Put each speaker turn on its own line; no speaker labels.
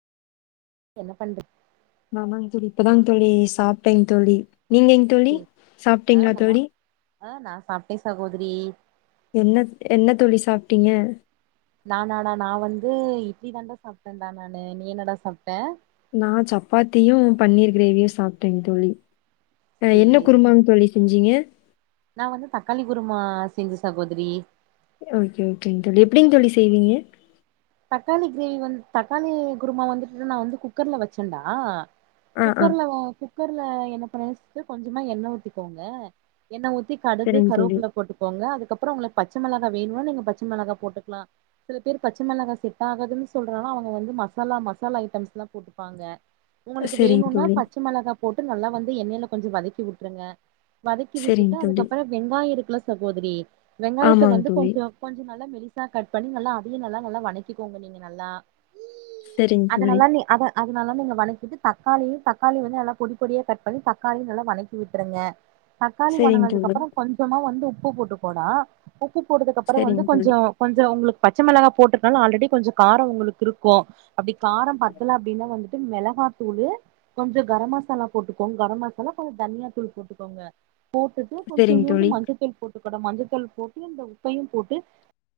என்ன பண்ற
ஆமாங் தோழி இப்பதாங் தோழி சாப்ட்டேங் தோழி நீங்கெங் தோழி
ஆ
சாப்பிட்டீங்ளா
நா
தோழி
ஆ நான் சாப்டே சகோத்ரி
என்ன என்ன தோழி சாப்ட்டீங்க
நானாடா நா வந்து இட்லி தாண்டா சாப்ட்டன்டா நானு நீ என்னடா சாப்ட
நா சப்பாத்தியு பன்னீர் கிரேவியு சாப்ட்டேங் தோழி அ என்ன
சேரி
குறுமாங் தோழி செஞ்சீங்க
நா வந்து தக்காளி குருமா செஞ்ச சகோதரி
ஓகே ஓகேங் தொழி எப்டிங் தோழி செய்வீங்க
தக்காளி கிரேவி வந்து தக்காளி குருமா வந்துட்டு நான் வந்து குக்கர்ல வச்சேன்டா
ஆ, ஆ.
குக்கர்ல வ குக்கர்ல என்ன பண்ணனு கொஞ்சமா எண்ண ஊத்திக்கோங்க எண்ண ஊத்தி தி கடுகு
சரிங்க தோழி.
கருவோப்ல போட்டுக்கோங்க அதுக் க்கப்ற உங்களுக்கு பச்சா மெளகா வேணு நீங்க பச்ச மெளகா போட்டுக்லா சில பேரு பச்ச மெளகா செட் ஆகாதுன் சொல்றலா அவுங்க வந்து மசாலா மசாலா ஐட்டம்ஸ்லா போட்ருப்பாங்க உங்களுக்கு
சரிங்க
வேணுனா
தோழி,
பச்ச மெளகா போட்டு நல்லா வந்து எண்ணெய்ல கொஞ்ச வதக்கி விட்ருங்க வதக்கி
சரிங்க
விட்டுட்டு
தோழி.
அதுக்கப்பற வெங்காய இருக்குல சகோதரி வெங்காயத்த
ஆமாங்க
வந்து
தோழி.
கொஞ்ச கொஞ்ச நறுக் நல்லா மெலிசா கட் பண்ணி நல்லா அதையு நல்லா நல்லா வணக்கிகோங்க நீங்க நல்லா
சரிங்க
அத
தோழி,
நல்லா நீ அத அ த நல்லா நீங்க வணக்கிட்டு தக்காளியு தக்காளி வந்து நல்லா பொடி பொடியா கட் பண்ணி தக்காளியு நல்லா வணக்கி விட்ருங்க தக்காளி
சரிங்க தோழி,
பண்ணுனதுக்கப்பற கொஞ்சமா வந்து உப்பு போட்டுக்கோடா உப் உப்பு போட்டதுக்கப்பற வந்து
சரிங்க தோழி,
கொஞ்சோ கொஞ்சோ உங்களுக்கு பச்ச மெளகா போட்ருக்னால ஆல்ரெ டி கொஞ்ச கார உங்களுக்கு இருக்கு அப்டி கார பத்தல அப்டினா வந்துட்டு மெளகாத்தூளு கொஞ்ச கர மசாலா போட்டுக்கோங் கர மசாலா கொஞ்ச தனியா தூள் போட்டுக்கோங்க போட்டுட்டு கொஞ்ச
சரிங்க
நூண்டு
தோழி.
மஞ்சத்தூள் போட்டுக்கடா மஞ்சத்தூள் போட்டு இந்த உப்பையு போட்டு